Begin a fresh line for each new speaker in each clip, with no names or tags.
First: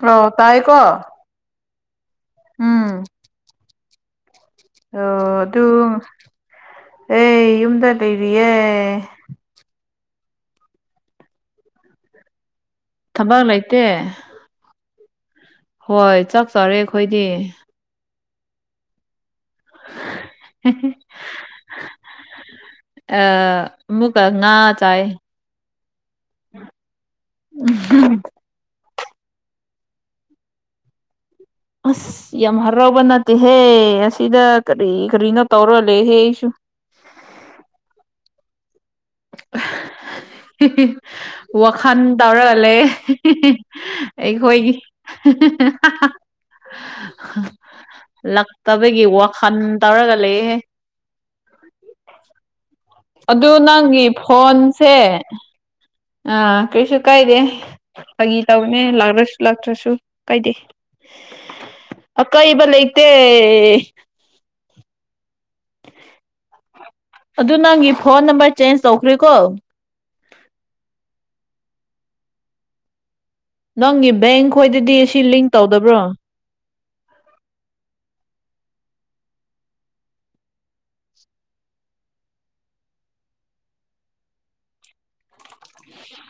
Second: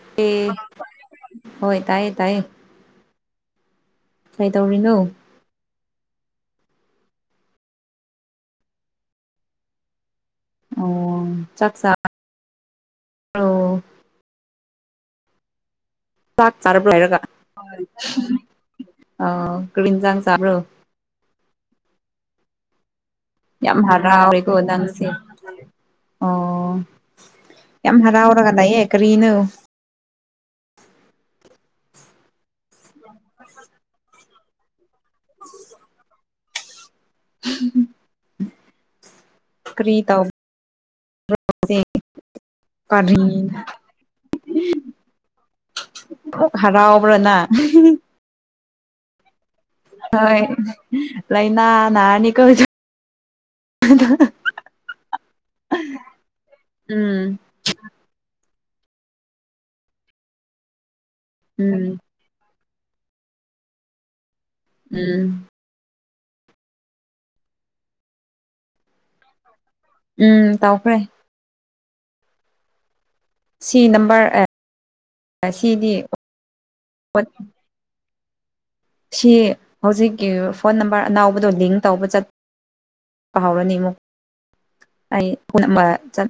Hello
ꯑꯦ
ꯇꯥꯏ ꯀꯣ
ꯍꯣꯏ ꯇꯥꯏ
ꯎꯝ
ꯀꯩ ꯇꯧꯔꯤꯅꯣ
ꯑꯣ ꯑꯗꯨ ꯑꯦ ꯌꯨꯝꯗ ꯂꯩꯔꯤꯌꯦ
ꯑꯣ ꯆꯥꯛ ꯆꯥ
ꯊꯕꯛ ꯂꯩꯇꯦ ꯍꯣꯏ
ꯆꯥꯛ
ꯆꯥꯔꯦ
ꯆꯥꯔꯕ꯭ꯔꯥ ꯍꯥꯏꯔꯒ
ꯑꯩꯈꯣꯏꯗꯤ
ꯑ ꯀꯔꯤ ꯏꯟꯖꯥꯡ ꯆꯥꯕ꯭ꯔꯣ꯫ ꯌꯥꯝ
ꯑꯃꯨꯛꯀ ꯉꯥ
ꯍꯔꯥꯎꯔꯦꯀꯣ
ꯆꯥꯏ
ꯅꯪꯁꯦ ꯑꯣ ꯌꯥꯝ ꯍꯔꯥꯎꯔꯒ ꯂꯩꯌꯦ ꯀꯔꯤꯅꯣ
ꯑꯁ ꯌꯥꯝ ꯍꯔꯎꯕ ꯅꯠꯇꯦꯍꯦ ꯑꯁꯤꯗ ꯀꯔꯤ ꯀꯔꯤꯅꯣ ꯇꯧꯔ ꯂꯩꯍꯦ ꯑꯩꯁꯨ
[inaudible] ꯀ꯭ꯔꯤ ꯇꯧ
ꯋꯥꯈꯜ ꯇꯧꯔꯥꯒ ꯂꯩꯌꯦ
ꯀꯔꯤ
ꯑꯩꯈꯣꯏꯒꯤ
ꯐꯨꯛ ꯍꯔꯥꯎꯕ꯭ꯔꯥ ꯅꯪ
ꯂꯛꯇꯕꯒꯤ ꯋꯥꯈꯜ ꯇꯧꯔꯒ
ꯍꯣꯏ
ꯂꯩꯍꯦ
ꯂꯩꯅꯥ ꯅꯅꯤꯀꯣ
ꯑꯗꯨ ꯅꯪꯒꯤ ꯐꯣꯟꯁꯦ ꯀꯩꯁꯨ
ꯎꯝ
ꯀꯥꯏꯗꯦ ꯐꯥꯒꯤ ꯇꯧꯅꯦ ꯂꯥꯛꯂꯁꯨ ꯂꯥꯛꯇ꯭ꯔꯁꯨ ꯀꯥꯏꯗꯦ
ꯎꯝ
ꯑꯀꯥꯏꯕ ꯂꯩꯇꯦ꯫
ꯎꯝ꯫
ꯑꯗꯨ ꯅꯪꯒꯤ ꯐꯣꯟ ꯅꯝꯕꯔ ꯆꯦꯟꯖ ꯇꯧꯈ꯭ꯔꯦꯀꯣ꯫
ꯎꯝ ꯇꯧꯈ꯭ꯔꯦ꯫ ꯁꯤ
ꯅꯪꯒꯤ
ꯅꯝꯕꯔ
ꯕꯦꯡ ꯈꯣꯏꯗꯗꯤ ꯁꯤ ꯂꯤꯡ
ꯑꯦ ꯁꯤꯗꯤ
ꯇꯧꯗꯕ꯭ꯔꯣ
ꯑꯣꯠ ꯁꯤ ꯍꯧꯖꯤꯛꯀꯤ ꯐꯣꯟ ꯅꯝꯕꯔ ꯑꯅꯥꯎꯕꯗꯣ ꯂꯤꯡ ꯇꯧꯕ ꯆꯠ ꯇꯍꯧꯔꯅꯤ ꯑꯃꯨꯛ꯫ ꯑꯩ ꯄꯨꯟ ꯑꯃꯥ ꯆꯠ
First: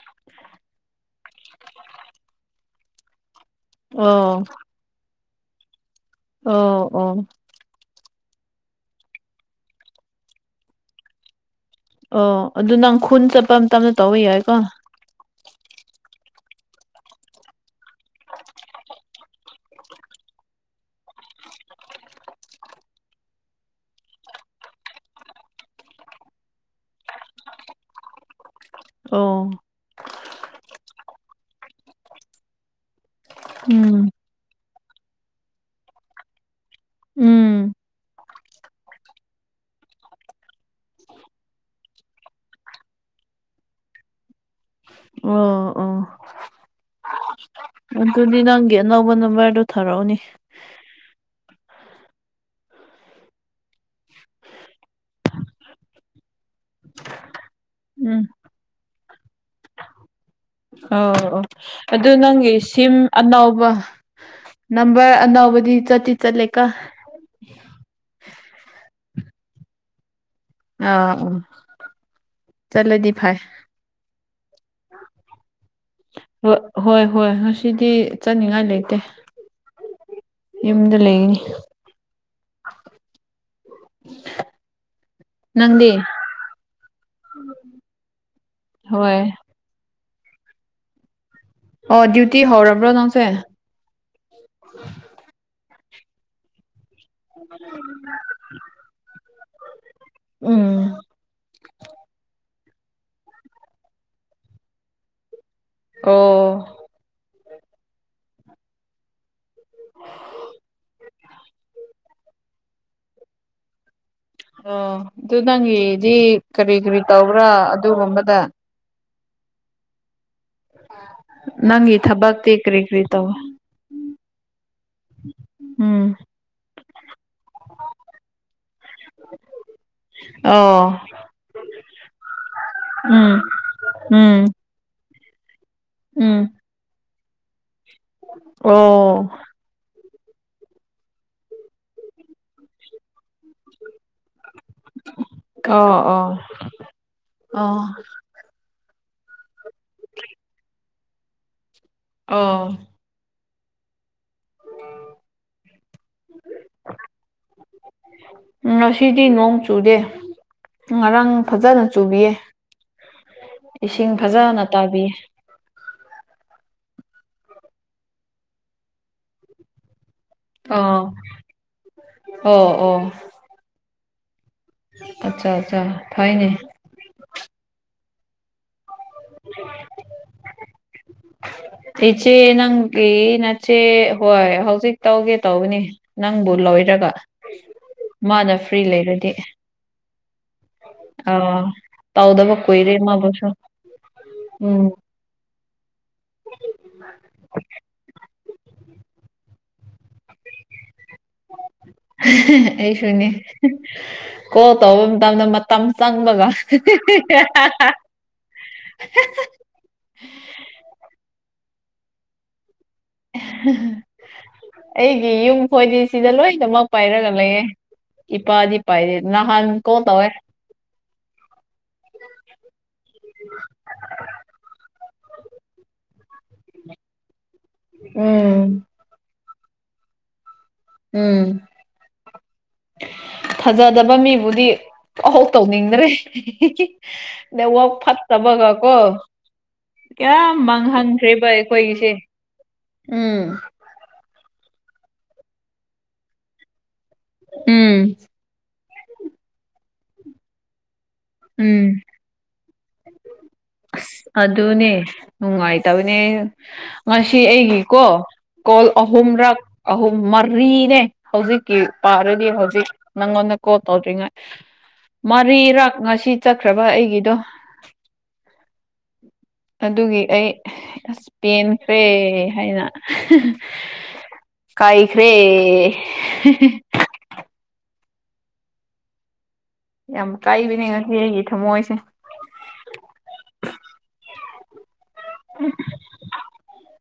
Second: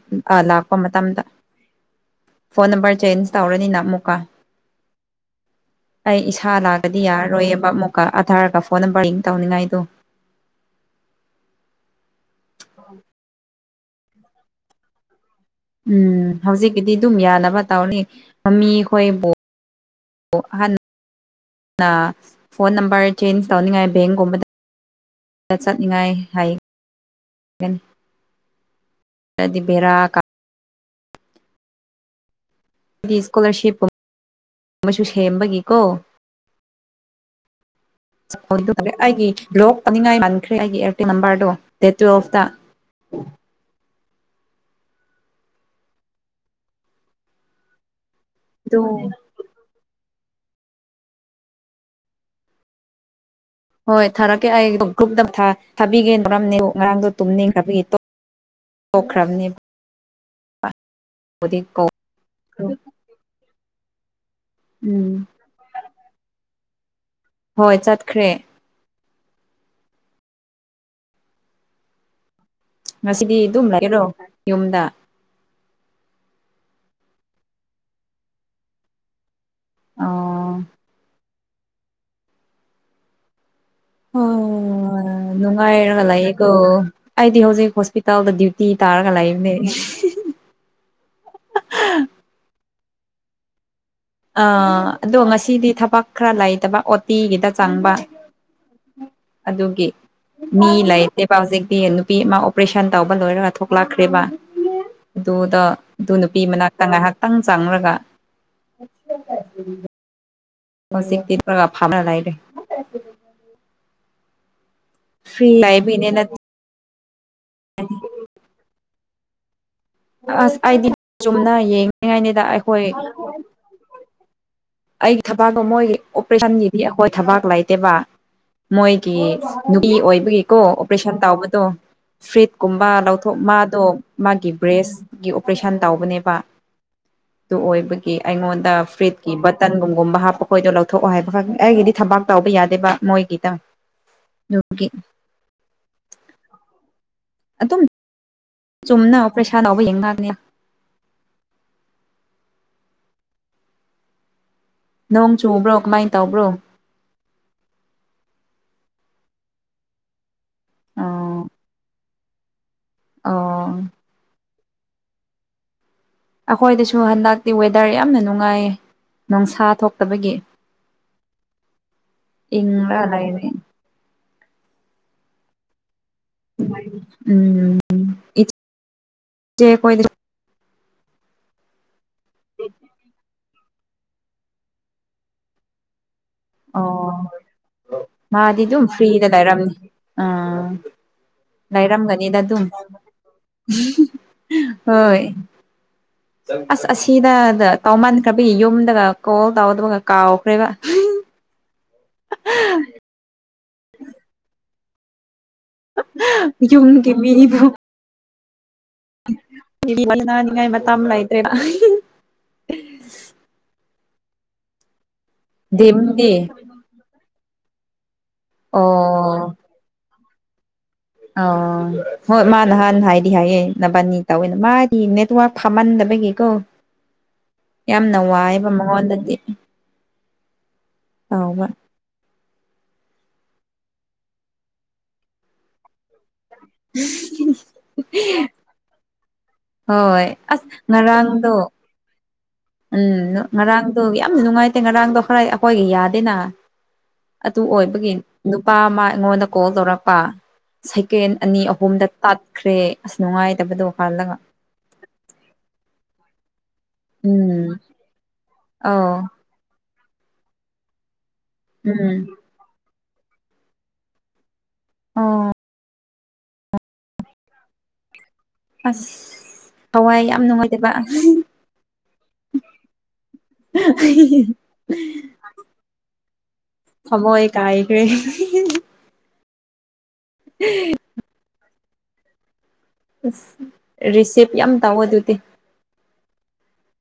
ꯂꯛꯄ ꯃꯇꯝꯗ
[inaudible]
ꯐꯣꯟ ꯅꯝꯕꯔ ꯆꯦꯟꯖ ꯇꯧꯔꯅꯤ ꯅꯪ
ꯑꯣ꯫
ꯑꯩ ꯏꯁꯥ
ꯑꯣ
ꯂꯥꯛꯇ꯭ꯔꯥꯗꯤ
ꯑꯣ
ꯌꯥꯔꯔꯣꯏꯌꯦꯕ ꯃꯨꯛꯀꯥ ꯑꯗꯔꯒ ꯐꯣꯟ ꯅꯝꯕꯔꯒ ꯂꯤꯡ ꯇꯧꯅꯤꯡꯉꯥꯏꯗꯣ
ꯑꯣ ꯑꯗꯨ ꯅꯪ ꯈꯨꯟ ꯆꯠꯄ ꯃꯇꯝꯗ ꯇꯧꯕ ꯌꯥꯏꯀꯣ
ꯎꯝ ꯍꯧꯖꯤꯛꯀꯤꯗꯤ ꯑꯗꯨꯝ ꯌꯥꯅꯕ ꯇꯧꯅꯤ ꯃꯃꯤꯈꯣꯏꯕꯨ꯫ ꯕꯨ ꯑꯍꯥꯟ ꯑ ꯐꯣꯟ ꯅꯝꯕꯔ ꯆꯦꯟꯖ ꯇꯧꯅꯤꯡꯉꯥꯏ ꯕꯦꯡꯒꯨꯝꯕꯗ ꯆꯠꯅꯤꯡꯉꯥꯏ ꯍꯥꯏ
ꯑꯣ
ꯔꯥꯗꯤ ꯕꯦꯔꯥ ꯀꯥ ꯑꯩꯗꯤ ꯏꯁꯀꯣꯂꯔꯁꯤꯞ
ꯎꯝ
ꯑꯃꯁꯨ ꯁꯦꯝꯕꯒꯤꯀꯣ꯫
ꯎꯝ
ꯐꯔꯦ ꯑꯩꯒꯤ꯫ ꯕ꯭ꯂꯣꯛ ꯑꯅꯤꯡꯉꯥꯏ ꯄꯟꯈ꯭ꯔꯦ ꯑꯩꯒꯤ ꯑꯦꯔꯇꯦꯜ ꯅꯝꯕꯔꯗꯣ ꯗꯦꯠ ꯇꯨꯋꯐꯇ꯫
ꯑꯣ ꯑꯣ꯫ ꯑꯗꯨꯗꯤ ꯅꯪꯒꯤ
ꯑꯗꯨ
ꯑꯅꯧꯕ ꯅꯝꯕꯔꯗꯣ ꯊꯥꯔꯛꯑꯣꯅꯦ꯫
ꯍꯣꯏ ꯊꯥꯔꯛꯀꯦ ꯑꯩ ꯀ꯭ꯔꯨꯞꯇ ꯊꯥ ꯊꯥꯕꯤꯒꯦ ꯇꯧꯔꯝꯅꯦ ꯑꯗꯨ ꯉꯔꯥꯡꯗꯣ ꯇꯨꯝꯅꯤꯡꯈ꯭ꯔꯕꯒꯤ ꯇꯨꯝ
ꯎꯝ
ꯊꯣꯛꯈꯔ꯭ꯕꯅꯦ꯫
ꯑꯩ ꯑꯣ
ꯀꯧ
ꯑꯗꯨꯗ ꯅꯪꯒꯤ ꯁꯤꯝ ꯑꯅꯧꯕ
ꯎꯝ
ꯑꯅꯩꯕꯗꯤ ꯆꯠꯇꯤ ꯆꯠꯂꯦ ꯀꯣ꯫
ꯍꯣꯏ ꯆꯠꯈ꯭ꯔꯦ꯫
ꯑ ꯑꯣ꯫
ꯉꯁꯤꯗꯤ ꯑꯗꯨꯝ ꯂꯩꯔꯣ ꯌꯨꯝꯗ꯫
ꯍꯣꯏ ꯍꯣꯏ ꯉꯁꯤꯗꯤ ꯆꯠꯅꯤꯉꯥꯏ ꯂꯩꯇꯦ꯫
ꯑꯣ
ꯌꯨꯝꯗ ꯂꯩꯒꯅꯤ꯫
ꯍꯣꯏ ꯍꯣꯏ ꯍꯣꯏ ꯍꯣꯏ꯫ ꯑꯣ
ꯅꯪꯗꯤ
ꯅꯨꯡꯉꯥꯏꯔꯒ ꯂꯥꯛꯌꯦꯀꯣ ꯑꯩꯗꯤ ꯍꯧꯖꯤꯛ ꯍꯣꯁꯄꯤꯇꯥꯜꯗ ꯗ꯭ꯌꯨꯇꯤ ꯇꯥꯔꯒ
ꯍꯣꯏ
ꯂꯥꯛꯏꯕꯅꯦ꯫ [unintelligible]
ꯑꯣ ꯗ꯭ꯌꯨꯇꯤ ꯍꯧꯔꯥꯕ꯭ꯔꯣ ꯅꯪꯁꯦ꯫
ꯑ ꯑꯗꯣ ꯉꯁꯤꯗꯤ ꯊꯕꯛ ꯈꯔ ꯂꯩꯇꯕ ꯑꯣꯇꯤꯒꯤꯗ ꯆꯪꯕ꯫ ꯑꯗꯨꯒꯤ ꯃꯤ
ꯎꯝ
ꯂꯩꯇꯦꯕ ꯍꯧꯖꯤꯛꯇꯤ ꯅꯨꯄꯤ ꯑꯃꯥ ꯑꯣ ꯑꯣꯄꯔꯦꯁꯟ ꯇꯧꯕ ꯂꯣꯏꯔꯒ ꯊꯣꯛꯂꯛꯈ꯭ꯔꯦꯕ ꯑꯗꯨꯗꯣ ꯑꯗꯨ ꯅꯨꯄꯤ
ꯑꯣ
ꯃꯅꯥꯛꯇ ꯉꯥꯏꯍꯥꯛꯇꯪ ꯆꯪꯂꯒ꯫ [inaudible] [unintelligible] ꯐꯥꯅꯔ ꯂꯩꯔꯦ꯫
ꯑꯣ ꯑꯗꯨ
ꯐ꯭ꯔꯤ
ꯅꯪꯒꯤꯗꯤ
ꯂꯩꯕꯒꯤꯅꯦꯅ
ꯀꯔꯤ ꯀꯔꯤ ꯇꯧꯕ꯭ꯔꯥ ꯑꯗꯨꯒꯨꯝꯕꯗ꯫
ꯑꯁ ꯑꯩꯗꯤ ꯆꯨꯝꯅ
ꯅꯪꯒꯤ
ꯌꯦꯡꯅꯤꯡꯉꯥꯏꯅꯤꯗ
ꯊꯕꯛꯇꯤ ꯀꯔꯤ
ꯑꯩꯈꯣꯏ꯫
ꯀꯔꯤ ꯇꯧꯋꯦ
ꯑꯩꯒꯤ ꯊꯕꯥꯛꯇꯣ ꯃꯣꯏꯒꯤ
ꯎꯝ
ꯑꯣꯄꯔꯦꯁꯟꯒꯤꯗꯤ ꯑꯩꯈꯣꯏ ꯊꯕꯥꯛ ꯂꯩꯇꯦꯕ꯫ ꯃꯣꯏꯒꯤ ꯅꯨꯄꯤ ꯑꯣꯏꯕꯒꯤꯀꯣ
ꯑꯣ
ꯑꯣꯄꯔꯦꯁꯟ ꯇꯥꯎꯕꯗꯣ ꯐ꯭ꯔꯤꯠ ꯀꯨꯝꯕ ꯂꯧꯊꯣꯛ
ꯎꯝ
ꯃꯥꯗꯣ
ꯎꯝ
ꯃꯥꯒꯤ ꯕ꯭ꯔꯦꯁ ꯀꯤ ꯇꯨꯏꯁꯟ ꯇꯧꯕꯅꯦꯕ
ꯎꯝ
ꯑꯗꯨ ꯑꯣꯏꯕꯒꯤ ꯑꯩꯉꯣꯟꯗ
ꯑꯣ
ꯐ꯭ꯔꯤꯠꯀꯤ ꯕꯠ ꯇꯟꯒꯨꯝꯒꯨꯝꯕ ꯍꯥꯞꯄ ꯈꯣꯏꯗꯣ ꯂꯧꯊꯣꯛꯑꯣ ꯍꯥꯏꯕ ꯈꯪ ꯑꯩꯒꯤꯗꯤ ꯊꯕꯥꯛ ꯇꯧꯕꯕ ꯌꯥꯗꯦꯕ ꯃꯣꯏꯒꯤꯗ꯫ [unintelligible]
ꯑꯣ ꯑꯣ ꯑꯣ꯫
ꯑꯗꯨꯝ ꯆꯨꯝꯅ ꯑꯣꯄ꯭ꯔꯦꯁꯟ ꯇꯧꯕ ꯌꯦꯡꯅꯕꯅꯤ꯫
ꯑꯧ
ꯅꯣꯡ ꯆꯨꯕ꯭ꯔꯣ ꯀꯃꯥꯏ ꯇꯧꯕ꯭ꯔꯣ
[inaudible] ꯉꯁꯤꯗꯤ ꯅꯣꯡ ꯆꯨꯗꯦ ꯉꯔꯥꯡ
ꯑꯣ
ꯐꯖꯥꯅ ꯆꯨꯕꯤꯌꯦ
ꯑꯣ
ꯏꯁꯤꯡ ꯐꯖꯅ ꯇꯥꯕꯤ
ꯑꯩꯈꯣꯏꯗꯁꯨ ꯍꯟꯗꯛꯇꯤ ꯋꯦꯗꯔ ꯌꯥꯝꯅ ꯅꯨꯡꯉꯥꯏꯌꯦ ꯅꯣꯡꯁꯥ ꯊꯣꯛꯇꯕꯒꯤ
ꯑꯥ ꯑꯣ
ꯏꯪ ꯂꯥꯒ ꯂꯩꯔꯦ꯫
ꯑꯆꯥ ꯑꯆꯥ ꯐꯩꯅꯦ꯫
ꯎꯝ ꯏꯆꯦ ꯈꯣꯏꯗꯤ
ꯏꯆꯦ ꯅꯪꯒꯤ ꯅꯠ ꯁꯦ ꯍꯣꯏ ꯍꯧꯖꯤꯛ ꯇꯧꯒꯦ ꯇꯧꯕꯅꯤ꯫ ꯅꯪꯕꯨ ꯂꯣꯏꯔꯒ
ꯑꯣ
ꯃꯥꯅ
ꯃꯥꯗꯤ
ꯐ꯭ꯔꯤ
ꯑꯗꯨꯝ ꯐ꯭ꯔꯤꯗ
ꯂꯩꯔꯗꯤ꯫
ꯂꯩꯔꯝꯅꯤ ꯑꯥ
ꯑ
ꯂꯥꯏꯔꯝꯒꯅꯤꯗ
ꯇꯧꯗꯕ
ꯑꯗꯨ
ꯀꯨꯏꯔꯦ ꯃꯥꯕꯨꯁꯨ ꯎꯝ
ꯍꯣꯏ ꯑꯁ ꯑꯁꯤꯗ ꯇꯥꯎꯃꯟꯈ꯭ꯔꯕꯤ ꯌꯨꯝꯗꯒ ꯀꯣꯜ ꯇꯥꯎꯗꯕꯒ ꯀꯥꯎꯈ꯭ꯔꯦꯒ
ꯑꯩꯁꯨꯅꯦ ꯀꯣꯟ ꯇꯧꯕ ꯃꯇꯝꯗ ꯃꯠ ꯇꯝ ꯆꯥꯡ ꯕꯒ
ꯌꯨꯝꯒꯤ ꯅꯅꯤꯡ ꯉꯥꯏꯃ ꯇꯝꯂꯥꯏꯇ꯭ꯔꯦꯅ
ꯑꯩꯒꯤ ꯌꯨꯝ ꯈꯣꯏꯗꯤ ꯁꯤꯗ
ꯗꯤꯝꯗꯤ
ꯂꯣꯏꯅꯃꯛ ꯄꯥꯏꯔꯒ ꯂꯩꯌꯦ ꯏꯄꯥ ꯏ ꯄ ꯏꯗꯤ ꯅ
ꯑꯣ
ꯍꯥꯟ ꯀꯣ ꯇꯕꯦ
ꯑ ꯍꯣꯏ ꯃꯥ ꯅꯍꯥꯟ ꯍꯥꯏꯗꯤ ꯍꯥꯏꯑꯦ ꯅꯕꯥꯅꯤ ꯇꯧꯋꯦꯅ ꯃꯥꯗꯤ ꯅꯦꯠꯋꯥꯛ ꯐꯃꯟꯗꯕꯒꯤꯦꯀꯣ
[inaudible]
ꯌꯥꯝꯅ ꯋꯥꯏꯕ
ꯎꯝ
ꯃꯉꯣꯟꯗꯗꯤ
ꯎꯝ
ꯇꯧꯕ
ꯊꯥꯖꯗꯥꯕ ꯃꯤꯕꯨꯗꯤ ꯑꯍꯧ ꯇꯧꯅꯤꯡꯗ꯭ꯔꯦ ꯅꯋꯥꯛ ꯐꯠꯇꯕꯒ ꯀꯣ
ꯍꯣꯏ
ꯀꯤꯌꯥ
ꯑꯁ
ꯃꯥꯡꯍꯟꯈ꯭ꯔꯦꯕꯥ
ꯉꯔꯥꯡꯗꯣ
ꯑꯩꯈꯣꯏꯒꯤꯁꯦ
ꯎꯝ ꯉꯔꯥꯡꯗꯣ ꯌꯥꯝ ꯅꯨꯡꯉꯥꯏꯇꯦ ꯉꯔꯥꯡꯗꯣ ꯈꯔꯥ ꯑꯩꯈꯣꯏꯒꯤ ꯌꯥꯗꯦꯅ ꯑꯗꯨ ꯑꯣꯏꯕꯒꯤ
ꯎꯝ
ꯅꯨꯄꯥ ꯑꯃ ꯑꯩꯉꯣꯟꯗ ꯀꯣꯜ ꯇꯧꯔꯛꯄ ꯁꯦꯀꯦꯟ ꯑꯅꯤ
ꯎꯝ
ꯑꯍꯨꯝꯗ ꯇꯥꯠꯈ꯭ꯔꯦ ꯑꯁ ꯅꯨꯡꯉꯥꯏꯇꯕꯗꯣ
ꯑꯁ
ꯍꯥꯜꯂꯒ꯫
ꯑꯗꯨꯅꯦ ꯅꯨꯡꯉꯥꯏꯇꯕꯅꯦ ꯉꯁꯤ
ꯎꯝ
ꯑꯩꯒꯤꯀꯣ꯫ ꯀꯣꯜ
ꯑꯧ
ꯑꯍꯨꯝꯔꯛ ꯑꯍꯨꯝ ꯃꯔꯤꯅꯦ ꯍꯧꯖꯤꯛ
ꯎꯝ
ꯄꯥꯔꯗꯤ ꯍꯧꯖꯤꯛ ꯅꯪꯉꯣꯟꯗ ꯀꯣꯜ ꯇꯧꯗ꯭ꯔꯤꯉꯩ
ꯑꯣ
ꯃꯔꯤꯔꯥꯛ ꯉꯁꯤ ꯆꯠꯈ꯭ꯔꯕ ꯑꯩꯒꯤꯗꯣ꯫
ꯑꯁ
ꯑꯗꯨꯒꯤ
ꯊꯋꯥꯏ ꯌꯥꯝ
ꯑꯩ
ꯅꯨꯡꯉꯥꯏꯇꯕ
ꯑꯁ ꯄꯦꯟꯈ꯭ꯔꯦ ꯍꯥꯏꯅ
[inaudible]
ꯀꯥꯏꯈꯔꯦ
ꯊꯃꯣꯏ ꯀꯥꯏꯈ꯭ꯔꯦ
ꯌꯥꯝ ꯀꯥꯏꯕꯅꯦ ꯉꯁꯤ ꯑꯩꯒꯤ ꯊꯝꯃꯣꯏꯁꯦ
ꯑꯁ ꯔꯤꯁꯤꯞ ꯌꯥꯝ ꯇꯥꯎꯋ ꯑꯗꯨꯗꯤ
[inaudible]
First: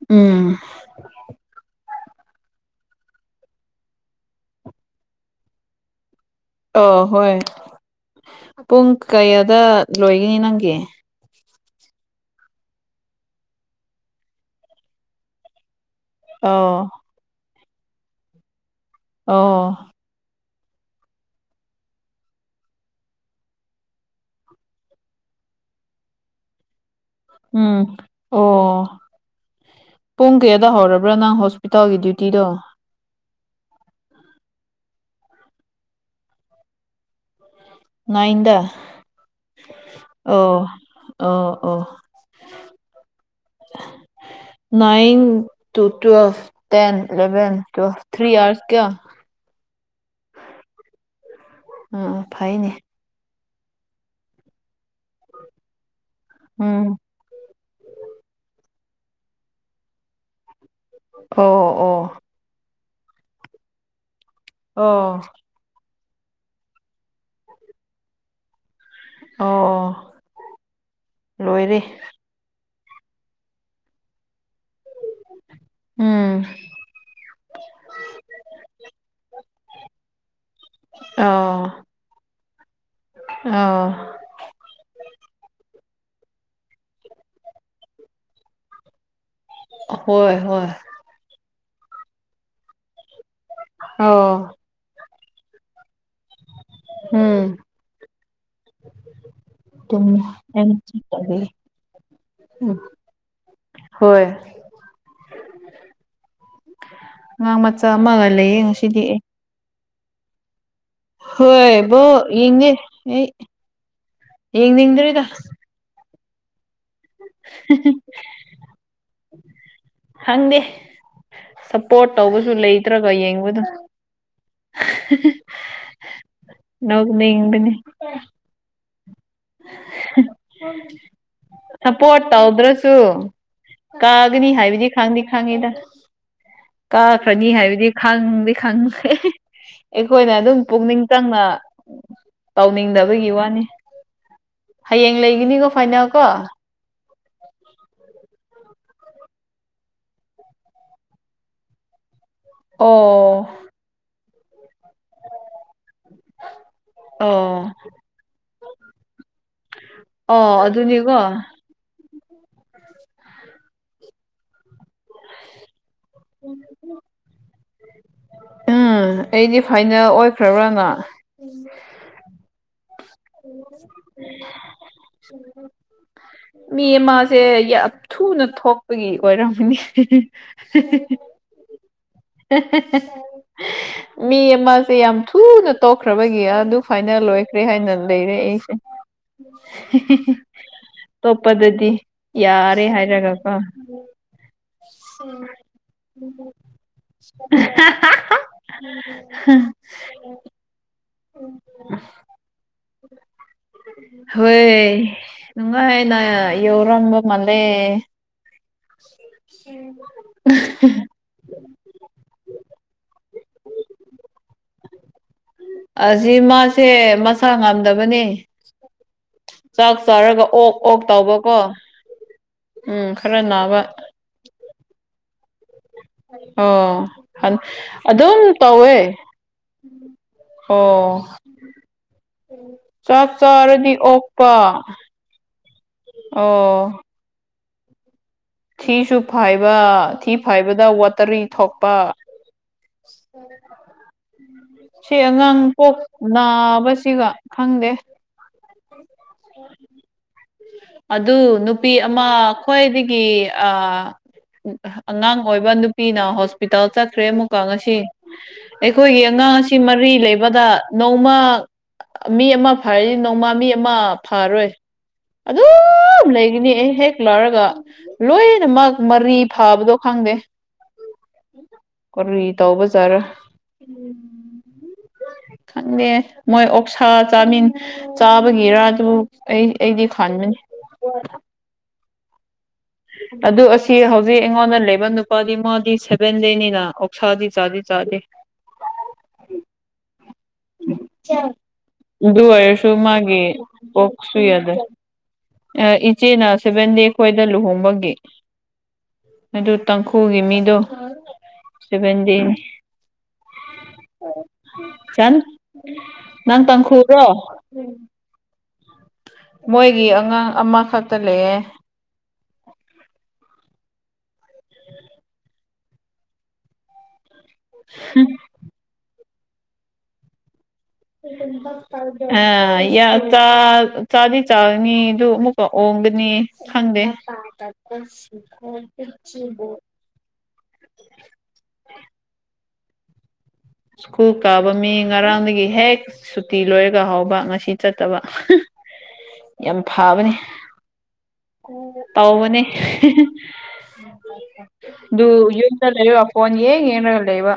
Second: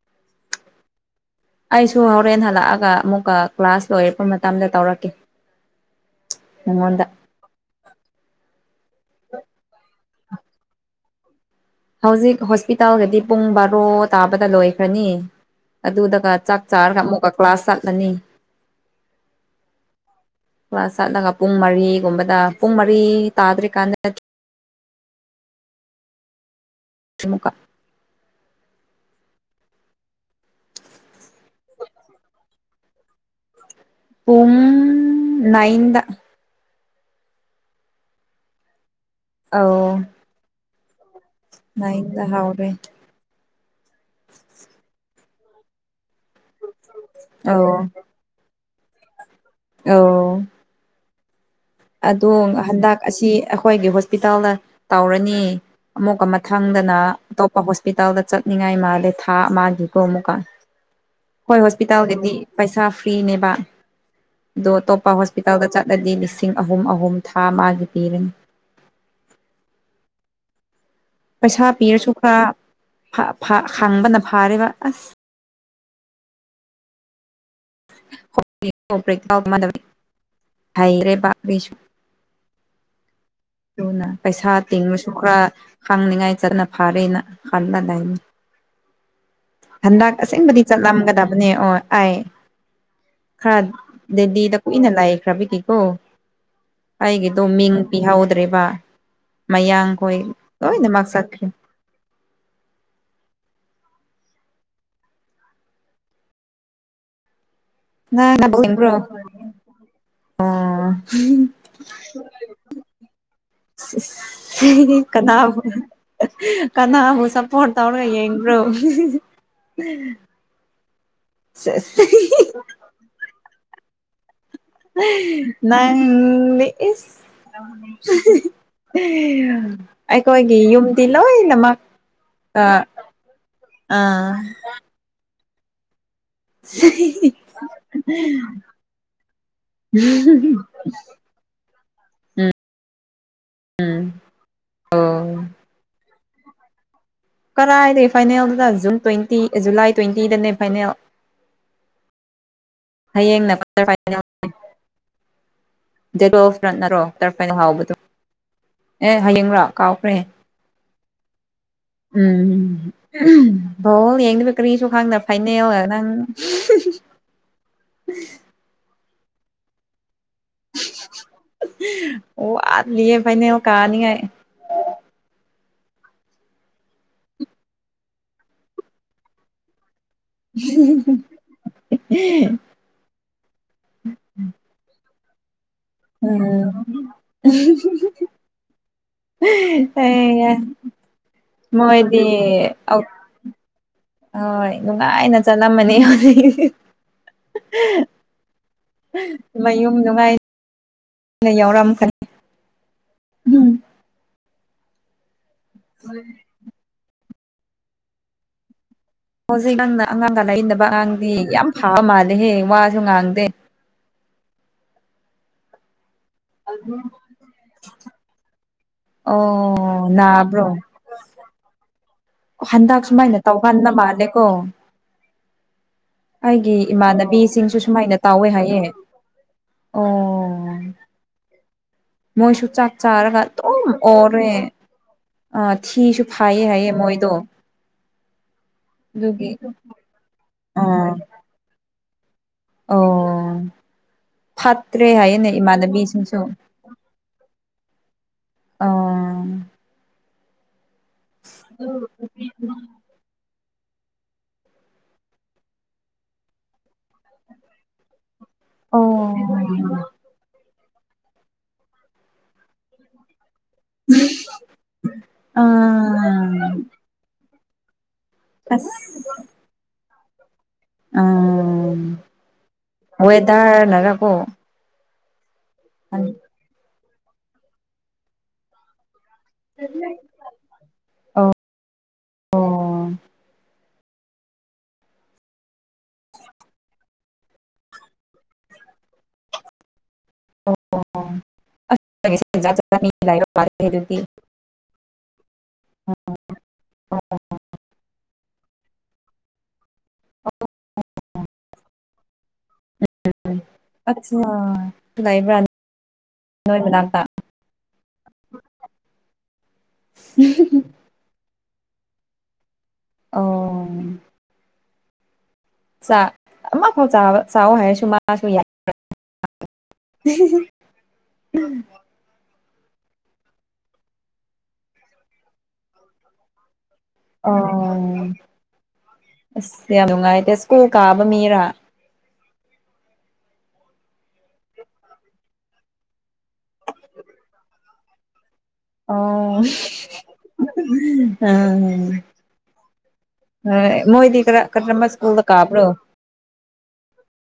ꯎꯝ
ꯑꯩꯁꯨ ꯍꯣꯔꯦꯟ ꯍꯜꯂꯛꯑꯒ ꯑꯃꯨꯛꯀ ꯀ꯭ꯂꯥꯁ ꯂꯣꯏꯔꯛꯄ ꯃꯇꯝꯗ ꯇꯧꯔꯛꯀꯦ
ꯑ
ꯅꯪꯉꯣꯟꯗ
ꯍꯣꯏ ꯄꯨꯡ ꯀꯌꯥꯗ ꯂꯣꯏꯒꯅꯤ ꯅꯪꯒꯤ
ꯍꯧꯖꯤꯛ ꯍꯣꯁꯄꯤꯇꯥꯜꯒꯗꯤ ꯄꯨꯡ ꯕꯥꯔꯣ ꯇꯥꯕꯗ ꯂꯣꯏꯈ꯭ꯔꯅꯤ ꯑꯗꯨꯗ ꯗꯨꯒ ꯆꯥꯛ
ꯑꯣ
ꯆꯥꯔꯒ ꯑꯃꯨꯛꯀ ꯀ꯭ꯂꯥꯁ ꯆꯠꯂꯅꯤ
ꯑꯣ
ꯀ꯭ꯂꯥꯁ ꯆꯠꯂꯒ ꯄꯨꯡ ꯃꯔꯤꯒꯨꯝꯕꯗ ꯄꯨꯡ ꯃꯔꯤ ꯇꯥꯗ꯭ꯔꯤꯀꯥꯟꯗ ꯑꯃꯨꯛꯀ
ꯎꯝ ꯑꯣ ꯄꯨꯡ ꯀꯌꯥꯗ ꯍꯧꯔꯕ꯭ꯔꯥ ꯅꯪ ꯍꯣꯁꯄꯤꯇꯥꯜꯒꯤ ꯗ꯭ꯌꯨꯏ ꯇꯤꯗꯣ
ꯄꯨꯡ ꯅꯥꯏꯟꯗ
ꯅꯥꯏꯟꯗ
ꯑꯧ
ꯑꫭ ꯑꫭ ꯑꯣ
ꯅꯥꯏꯟꯗ ꯍꯧꯔꯦ
ꯅꯏꯟ ꯇꯨ ꯇꯨꯋ ꯇꯦꯟ ꯏꯂꯚꯦꯟ ꯀ
ꯑꯧ
ꯊ꯭ꯔꯤ ꯑꯔꯁ ꯀꯌꯥ꯫
ꯑꯣ
ꯎꯝ
ꯑꯗꯣ
ꯐꯩꯅꯦ
ꯍꯟꯗꯛ ꯑꯁꯤ ꯑꯩꯈꯣꯏꯒꯤ ꯍꯣꯁꯄꯤꯇꯥꯜꯗ ꯇꯧꯔꯅꯤ ꯑꯃꯨꯛ ꯑꯃ
ꯎꯝ
ꯊꯪꯗꯅ ꯑꯇꯣꯞꯄ ꯍꯣꯁꯄꯤꯇꯥꯜꯗ ꯆꯠꯅꯤꯡꯉꯥꯏ ꯃꯥꯂꯦꯊꯥ ꯃꯥꯒꯤꯀꯣ ꯑꯃꯨꯛꯀ ꯍꯣꯏ
ꯑꯣ ꯑꯣ
ꯍꯣꯁꯄꯤꯇꯥꯜꯒꯤꯗꯤ ꯄꯩꯁꯥ ꯐ꯭ꯔꯤꯅꯦꯕ ꯑꯗꯣ ꯑꯇꯣꯞꯄ
ꯑꯣ
ꯍꯣꯄꯤ ꯍꯇꯗ ꯆꯠꯂꯗꯤ ꯂꯤꯁꯤꯡ ꯑꯍꯨꯝ ꯑꯍꯨꯝ ꯊꯥ ꯃꯥꯒꯤ ꯄꯤꯔꯅꯤ
ꯑꯣ ꯑꯣ
ꯄꯩꯁꯥ
ꯂꯣꯏꯔꯦ
ꯄꯤꯔꯁꯨ ꯈꯔ ꯍꯥꯡꯕꯅ ꯐꯥꯔꯦꯕ ꯑꯁ
ꯎꯝ
ꯥꯎ ꯍꯣꯏ [unintelligible]
ꯑ
ꯑꯗꯨꯅ ꯄꯩꯁꯥ ꯇꯤꯡꯉꯁꯨ ꯈꯔ ꯈꯪꯅꯤꯡꯉꯥꯏ ꯆꯠꯅ ꯐꯔꯦꯅ ꯈꯜꯂꯗꯥꯏꯅꯤ
[inaudible]
ꯍꯟꯗꯛ
ꯍꯣꯏ
ꯑꯁꯦꯡꯕꯗꯤ
ꯍꯣꯏ
ꯆꯠꯂꯝꯒꯗꯕꯅꯦ ꯑꯣ ꯑꯩ ꯈꯔ
ꯑꯥ
ꯗꯦꯗꯤꯗ ꯀꯨꯏꯅ ꯂꯥꯏꯈ꯭ꯔꯕꯒꯤꯀꯣ ꯑꯩꯒꯤꯗꯣ
ꯎꯝ
ꯃꯤꯡ ꯄꯤꯍꯧꯗ꯭ꯔꯦꯕ ꯃꯌꯥꯡꯈꯣꯏ
ꯆꯨꯝꯃꯦ ꯑꯩꯅ
ꯂꯣꯏꯅꯃꯛ ꯆꯠꯈ꯭ꯔꯦ
ꯆꯠꯇꯕꯒꯤ ꯎꯝ ꯍꯣꯏ ꯑꯉꯥꯡ ꯃꯆꯥ ꯑꯃꯒ
ꯅꯪ
ꯂꯩꯌꯦ
ꯌꯦꯡꯕ꯭ꯔꯣ
ꯉꯁꯤꯗꯤ ꯑꯦ ꯍꯣꯏꯕꯣ ꯌꯦꯡꯉꯦ ꯑꯩ ꯌꯦꯡꯅꯤꯡꯗꯔꯦꯗ
ꯀꯅꯥꯕꯨ ꯀꯅꯥꯕꯨ ꯁꯞꯄꯣꯔꯠ ꯇꯧꯔꯒ ꯌꯦꯡꯕ꯭ꯔꯣ
ꯈꯪꯗꯦ ꯁꯞꯄꯣꯔꯠ ꯇꯧꯕꯁꯨ ꯂꯩꯇ꯭ꯔꯒ ꯌꯦꯡꯕꯗꯣ
ꯅꯪ
ꯅꯣꯛꯅꯤꯡꯕꯅꯤ
[unintelligible] ꯌꯨꯝꯗꯤ ꯂꯣꯏꯅꯃꯛ
ꯁꯝꯄꯣꯔꯠ
ꯑꯥ
ꯇꯧꯗ꯭ꯔꯁꯨ ꯀꯥꯒꯅꯤ ꯍꯥꯏꯕꯗꯤ ꯈꯪꯗꯤ ꯈꯪꯉꯤꯗ ꯀꯥꯈ꯭ꯔꯅꯤ ꯍꯥꯏꯕꯗꯤ ꯈꯪꯗꯤ ꯈꯪꯈꯔꯦ ꯑꯩꯈꯣꯏꯅ ꯑꯗꯨꯝ ꯄꯨꯛꯅꯤꯡ ꯆꯪꯅ ꯇꯧꯅꯤꯡꯗꯕꯒꯤ ꯋꯥꯅꯦ
ꯎꯝ
ꯍꯌꯦꯡ ꯂꯩꯒꯤꯅꯤꯀꯣ ꯐꯥꯏꯅꯜ ꯀꯣ
ꯀꯔꯥꯏꯗ ꯐꯥꯏꯅꯦꯜꯗꯨꯅ ꯖꯨꯟ ꯇꯨꯋꯦꯟꯇꯤ ꯖꯨꯂꯥꯏ ꯇꯨꯋꯦꯟꯇꯤꯗꯅꯦ ꯐꯥꯏꯅꯦꯜ
ꯑꯣ
ꯍꯌꯦꯡꯅꯅꯔꯣ ꯀꯔꯐꯥꯏꯅ
ꯑꯣ
ꯍꯥꯎꯕꯗꯣ [unintelligible] ꯑꯦ ꯍꯌꯦꯡꯔ ꯀꯥꯎꯈ꯭ꯔꯦ
ꯑꯣ ꯑꯗꯨꯅꯤꯀꯣ
ꯎꯝ ꯎꯝ ꯕꫭꯜ ꯌꯦꯡꯉꯤꯔ ꯀꯔꯤꯁꯨ ꯈꯪꯗ ꯐꯥꯏꯅꯦ ꯑꯣ ꯅꯪ
ꯎꯝ ꯑꯩꯗꯤ ꯐꯥꯏꯅꯦꯜ ꯑꯣꯏꯈ꯭ꯔꯕ꯭ꯔꯥꯅ
ꯑꯣ ꯋꯥꯠꯂꯤꯌꯦ ꯐꯥꯏꯅꯦ ꯀꯥꯅꯤ ꯉꯥꯏ
ꯎ [unintelligible] ꯎꯝ [unintelligible] ꯃꯤ ꯑꯃꯁꯦ ꯌꯥꯝ ꯊꯨꯅ ꯊꯣꯛꯄꯒꯤ ꯑꯣꯏꯔꯝꯃꯅꯤ [inaudible] ꯃꯤ ꯑꯃꯁꯦ ꯌꯥꯝ ꯊꯨꯅ ꯇꯣꯛꯈ꯭ꯔꯕꯒꯤ
ꯎꯝ
ꯑꯗꯨ ꯐꯥꯏꯅꯦꯜ ꯂꯣꯏꯈ꯭ꯔꯦ ꯍꯥꯏꯅ ꯂꯩꯔꯦ ꯑꯩꯁꯦ ꯇꯣꯞꯄꯗꯗꯤ
ꯃꯣꯏꯗꯤ
ꯌꯥꯔꯦ ꯍꯥꯏꯔ [unintelligible]
ꯍꯣꯏ ꯅꯨꯡꯉꯥꯏꯅ ꯆꯠꯂꯝꯃꯅꯤ ꯍꯧꯖꯤꯛ ꯅꯌꯨꯝ ꯅꯨꯡꯉꯥꯏ ꯅ ꯌꯥꯎ ꯔꯝ ꯈꯅꯤ
ꯍꯣꯏ ꯅꯨꯡꯉꯥꯏꯅ ꯌꯧꯔꯝꯕ ꯃꯥꯜꯂꯦ
ꯍꯧꯖꯤꯛ ꯅꯪꯅ ꯑꯉꯥꯡꯒ ꯂꯩꯕ ꯑꯉꯥꯡꯗꯤ ꯌꯥꯝ ꯐꯥꯕ ꯃꯥꯜꯂꯦꯍꯦ ꯋꯥꯁꯨ ꯉꯥꯡꯗꯦ
ꯑꯁꯤ ꯃꯥꯁꯦ ꯃꯁꯥ ꯉꯝꯗꯕꯅꯦ ꯆꯥꯛ
ꯑꯣ
ꯆꯥꯔꯒ
ꯅꯥꯕ꯭ꯔꯣ
ꯑꯣꯛ ꯑꯣꯛ ꯇꯧꯕ ꯀꯣ
ꯍꯟꯗꯛ ꯁꯨꯃꯥꯏꯅ ꯇꯧꯒꯟꯕ ꯃꯥꯜꯂꯦꯀꯣ ꯑꯩꯒꯤ
ꯑꯣ
ꯏꯃꯥꯟꯅꯕꯤꯁꯤꯡꯁꯨ ꯁꯨꯃꯥꯏꯅ
ꯑꯗꯨꯝ
ꯍꯥꯏꯌꯦ
ꯇꯧꯋꯦ
ꯑꯣ
ꯑꯣ
ꯃꯣꯏꯁꯨ ꯆꯥꯛ ꯆꯥꯔꯒ ꯑꯗꯨꯝ
ꯆꯥꯔꯗꯤ
ꯑꯣꯔꯦ
ꯑꯣꯛꯄ
ꯑꯥ ꯊꯤꯖꯨ ꯐꯥꯏꯌꯦ ꯍꯥꯏꯌꯦ
ꯑꯣ
ꯃꯣꯏꯗꯣ
ꯊꯤꯖꯨ
ꯑꯗꯨꯒꯤ
ꯐꯥꯏꯕ ꯊꯤ ꯐꯥꯏꯕꯗ
ꯑꯥ
ꯋꯥꯇꯔꯤ ꯊꯣꯛꯄ
ꯑꯣ ꯐꯠꯇ꯭ꯔꯦ
ꯁꯤ
ꯍꯥꯏꯌꯦꯅꯦ
ꯑꯉꯥꯡ ꯕꯨꯛ
ꯏꯃꯥꯟꯅꯕꯤꯁꯤꯡꯁꯨ
ꯅꯥꯕꯁꯤꯒ ꯈꯪꯗꯦ
ꯑ
ꯑꯗꯨ ꯅꯨꯄꯤ ꯑꯃ ꯈ꯭ꯋꯥꯏꯗꯒꯤ ꯑ ꯑꯉꯥꯡ ꯑꯣꯏꯕ ꯅꯨꯄꯤꯅ ꯍꯣꯁꯄꯤꯇꯥꯜ ꯆꯠꯈ꯭ꯔꯦ ꯑꯃꯨꯛꯀ ꯉꯁꯤ
ꯑꯣ
ꯑꯩꯈꯣꯏꯒꯤ ꯑꯉꯥꯡꯁꯤ ꯃꯔꯤ ꯂꯩꯕꯗ ꯅꯣꯡꯃ ꯃꯤ ꯑꯃ ꯐꯔꯗꯤ ꯅꯣꯡꯃ ꯃꯤ ꯑꯃ ꯐꯔꯣꯏ ꯑꯗꯨꯝ ꯂꯩꯒꯅꯤ
ꯑꯥ
ꯑꯩ ꯍꯦꯛ ꯂꯣꯏꯔꯒ ꯂꯣꯏꯅꯃꯛ
ꯑꯁ
ꯃꯔꯤ ꯐꯕꯗꯣ ꯈꯪꯗꯦ
ꯑꯥ
ꯀꯔꯤ ꯇꯧꯕꯖꯥꯠꯔ
ꯋꯦꯗꯔꯅꯔꯀꯣ
ꯈꯪꯗꯦ ꯃꯣꯏ ꯑꯣꯛꯁꯥ ꯆꯥꯅꯤꯡ ꯆꯥꯕꯒꯤꯔꯥ ꯑꯗꯨ ꯑꯩ ꯑꯩꯗꯤ ꯈꯥꯟꯕꯅꯤ
ꯑꯣ
ꯑꯗꯨ ꯑꯁꯤ ꯇꯤ ꯍꯧꯖꯤꯛ ꯑꯩꯉꯣꯟꯗ ꯂꯩꯕ ꯅꯨꯄꯥꯗꯤ ꯃꯥꯗꯤ ꯁꯦꯚꯦꯟꯗꯅꯤꯅ ꯑꯣꯛꯁꯥꯗꯤ ꯆꯥꯗꯤ ꯆꯥꯗꯦ
ꯑꯁ ꯖꯥꯠ
ꯗꯨꯑꯣꯏꯔꯁꯨ
ꯖꯥꯠꯅꯤ
ꯃꯥꯒꯤ
ꯂꯩꯕ ꯃꯥꯜꯂꯦ ꯑꯗꯨꯗꯤ
ꯑꯣꯛꯁꯨ ꯌꯥꯗꯦ ꯏꯆꯦꯅ ꯁꯕꯦꯟꯗꯦ ꯈꯣꯏꯗ ꯂꯨꯍꯣꯡꯕꯒꯤ ꯑꯗꯨ ꯇꯥꯡꯈꯨꯜꯒꯤ ꯃꯤꯗꯣ ꯁꯕꯦꯟꯗꯦ
ꯎꯝ ꯑꯠꯆꯥ
ꯆꯟ
ꯂꯩꯕ꯭ꯔꯥ
ꯅꯪ
ꯅꯣꯏ ꯃꯅꯥꯛꯇ [inaudible]
ꯇꯥꯡꯈꯨꯜꯔꯣ ꯃꯣꯏꯒꯤ ꯑꯉꯥꯡ ꯑꯃꯈꯛꯇ ꯂꯩꯌꯦ
ꯑꯣ ꯥꯆꯥꯛ ꯑꯃꯈꯛ ꯆꯥꯕ ꯆꯥꯑꯣ ꯍꯥꯏꯔꯁꯨ ꯃꯥꯁꯨ [unintelligible]
[inaudible] ꯑ ꯌꯥ ꯆꯥꯛ ꯆꯥꯗꯤ ꯆꯥꯒꯅꯤ ꯗꯨꯒ ꯑꯃꯨꯛꯀ ꯑꯣꯡꯒꯅꯤ ꯈꯪꯗꯦ
ꯑꯣ ꯑꯁ ꯌꯥꯝ ꯅꯨꯡꯉꯥꯏꯗꯦ ꯁ꯭ꯀꯨꯜ ꯀꯥꯕ ꯃꯤꯔꯥ
ꯁ꯭ꯀꯨꯜ ꯀꯥꯕ ꯃꯤ ꯉꯔꯥꯡꯗꯒꯤ ꯍꯦꯛ ꯁꯨꯇꯤ ꯂꯣꯏꯔꯒ ꯍꯥꯎꯕ ꯉꯁꯤ ꯆꯠꯇꯕ
ꯑꯣ
ꯌꯥꯝ ꯐꯥꯕꯅꯦ
ꯎꯝ
ꯇꯥꯎꯕꯅꯦ
ꯃꯣꯏꯗꯤ ꯀꯔ ꯀꯔꯝꯕ
ꯑꯗꯨ
ꯁ꯭ꯀꯨꯜꯗ ꯀꯥꯕ꯭ꯔꯣ
ꯂꯩꯔꯣ ꯐꯣꯟ ꯌꯦꯡ ꯌꯦꯡꯔꯒ ꯂꯩꯕ